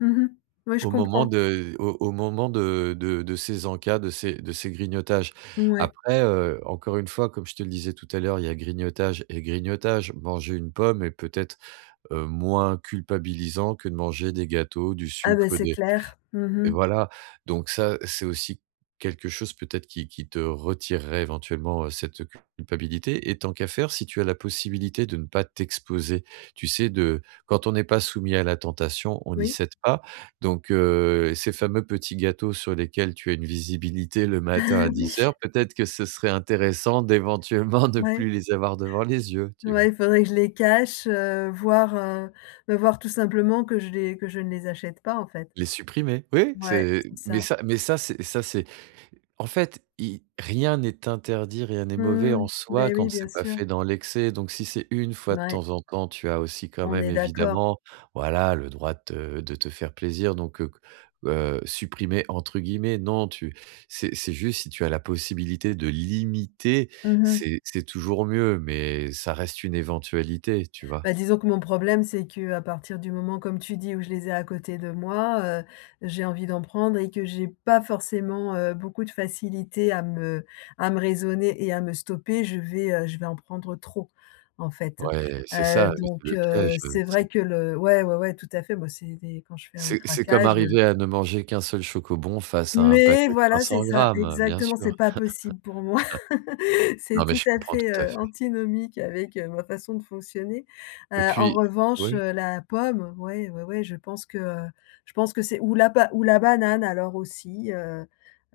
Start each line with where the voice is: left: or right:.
left: Mmh mh. Oui, je
right: Au moment
left: comprends.
right: de au au moment de de de ces encas de de ces grignotages.
left: Mouais.
right: Après heu, encore une fois, comme je te le disais tout à l'heure, il y a grignotage et grignotage. Manger une pomme est peut-être, heu, moins culpabilisant que de manger des gâteaux, du
left: Ah ben,
right: sucre,
left: c'est
right: des
left: clair. Mmh
right: et
left: mh.
right: voilà. Donc ça, c'est aussi quelque chose, peut-être, qui qui te retirerait éventuellement, heu, cette culpabilité. Et tant qu'à faire, si tu as la possibilité de ne pas t'exposer, tu sais, de quand on n'est pas soumis à la tentation, on n'y
left: Oui.
right: cède pas. Donc heu, ces fameux petits gâteaux sur lesquels tu as une visibilité le matin à 10:00,
left: Oui.
right: peut être que ce serait intéressant d'éventuellement ne
left: Ouais.
right: plus les avoir devant les yeux, tu vois?
left: Ouais, il faudrait que je les cache, heu, voir, heu heu, voir tout simplement que je les que je ne les achète pas, en fait.
right: Les supprimer. Oui,
left: Ouais,
right: c'est
left: c'est
right: mais
left: ça.
right: ça mais ça, c'est ça, c'est en fait, il rien n'est interdit, rien n'est mauvais
left: Mmh,
right: en soi
left: ben oui,
right: quand
left: bien
right: c'est pas
left: sûr.
right: fait dans l'excès. Donc si c'est 1 fois de
left: Mouais.
right: temps en temps, tu as aussi quand
left: On
right: même
left: est d'accord.
right: évidemment, voilà, le droit de te de te faire plaisir, donc, heu heu «supprimer» entre guillemets, non tu c'est c'est juste si tu as la possibilité de limiter,
left: Mmh mh.
right: c'est c'est toujours mieux, mais ça reste une éventualité, tu vois?
left: Bah, disons que mon problème, c'est qu'à partir du moment, comme tu dis, où je les ai à côté de moi, heu, j'ai envie d'en prendre et que j'ai pas forcément, heu, beaucoup de facilité à me à me raisonner et à me stopper, je vais, heu, je vais en prendre trop, en fait.
right: Ouais, c'est
left: Heu,
right: ça, le
left: donc
right: le
left: heu,
right: piège,
left: c'est
right: heu,
left: vrai
right: c'est
left: que le ouais, ouais, ouais, tout à fait. Moi, c'est des quand je fais un
right: c'est c'est comme
left: craquage, heu
right: arriver à ne manger qu'un seul Schoko-Bons face à un paquet
left: mais
right: de cinq
left: voilà, c'est
right: cents
left: ça,
right: grammes, heu, bien
left: exactement, c'est
right: sûr.
left: pas possible pour moi. C'est
right: Non, mais
left: tout
right: je
left: à
right: comprends
left: fait
right: tout à
left: ,heu,
right: fait.
left: antinomique avec, heu, ma façon de fonctionner.
right: Et
left: Heu, en
right: puis
left: revanche,
right: oui?
left: heu, la pomme, oui, oui, oui, je pense que je pense que c'est ou la ou la banane alors aussi, heu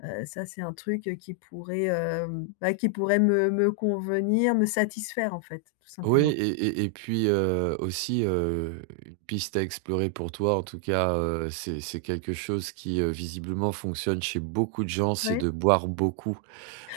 left: heu, ça, c'est un truc, heu, qui pourrait, hem, bah, qui pourrait me convenir, me satisfaire, en fait, tout
right: Oui,
left: simplement.
right: et et puis, heu, aussi, heu, piste à explorer pour toi en tout cas, heu, c'est c'est quelque chose qui, heu, visiblement fonctionne chez beaucoup de gens, c'est
left: Ouais.
right: de boire beaucoup,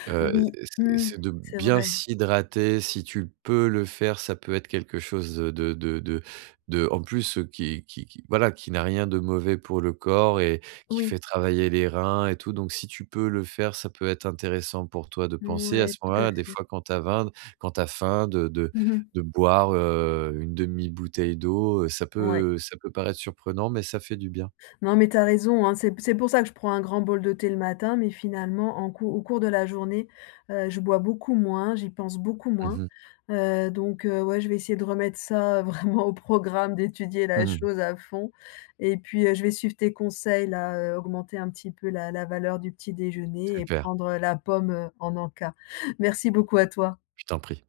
right: heu
left: Oui,
right: c'est
left: mmh,
right: c'est de
left: c'est
right: bien
left: vrai.
right: s'hydrater. Si tu peux le faire, ça peut être quelque chose de de de de de en plus, qui qui qui, voilà, qui n'a rien de mauvais pour le corps et qui
left: Oui.
right: fait travailler les reins et tout. Donc, si tu peux le faire, ça peut être intéressant pour toi de penser à
left: Mouais,
right: ce
left: tout à
right: moment-là des
left: fait.
right: fois, quand tu as faim quand tu as faim, de de
left: Mmh mh.
right: de boire, heu, une demi bouteille d'eau, heu, ça
left: Ouais.
right: peut ça peut paraître surprenant, mais ça fait du bien.
left: Non mais tu as raison, heu, c'est c'est pour ça que je prends un grand bol de thé le matin, mais finalement, en cours au cours de la journée, heu, je bois beaucoup moins, j'y pense beaucoup
right: Mmh
left: moins,
right: mh.
left: heu, donc heu, ouais, je vais essayer de remettre ça vraiment au programme, d'étudier
right: Mmh
left: la
right: mh.
left: chose à fond. Et puis heu, je vais suivre tes conseils, là, augmenter un petit peu la la valeur du petit déjeuner, heu, et
right: Super.
left: prendre la pomme, heu, en encas. Merci beaucoup à toi!
right: Je t'en prie.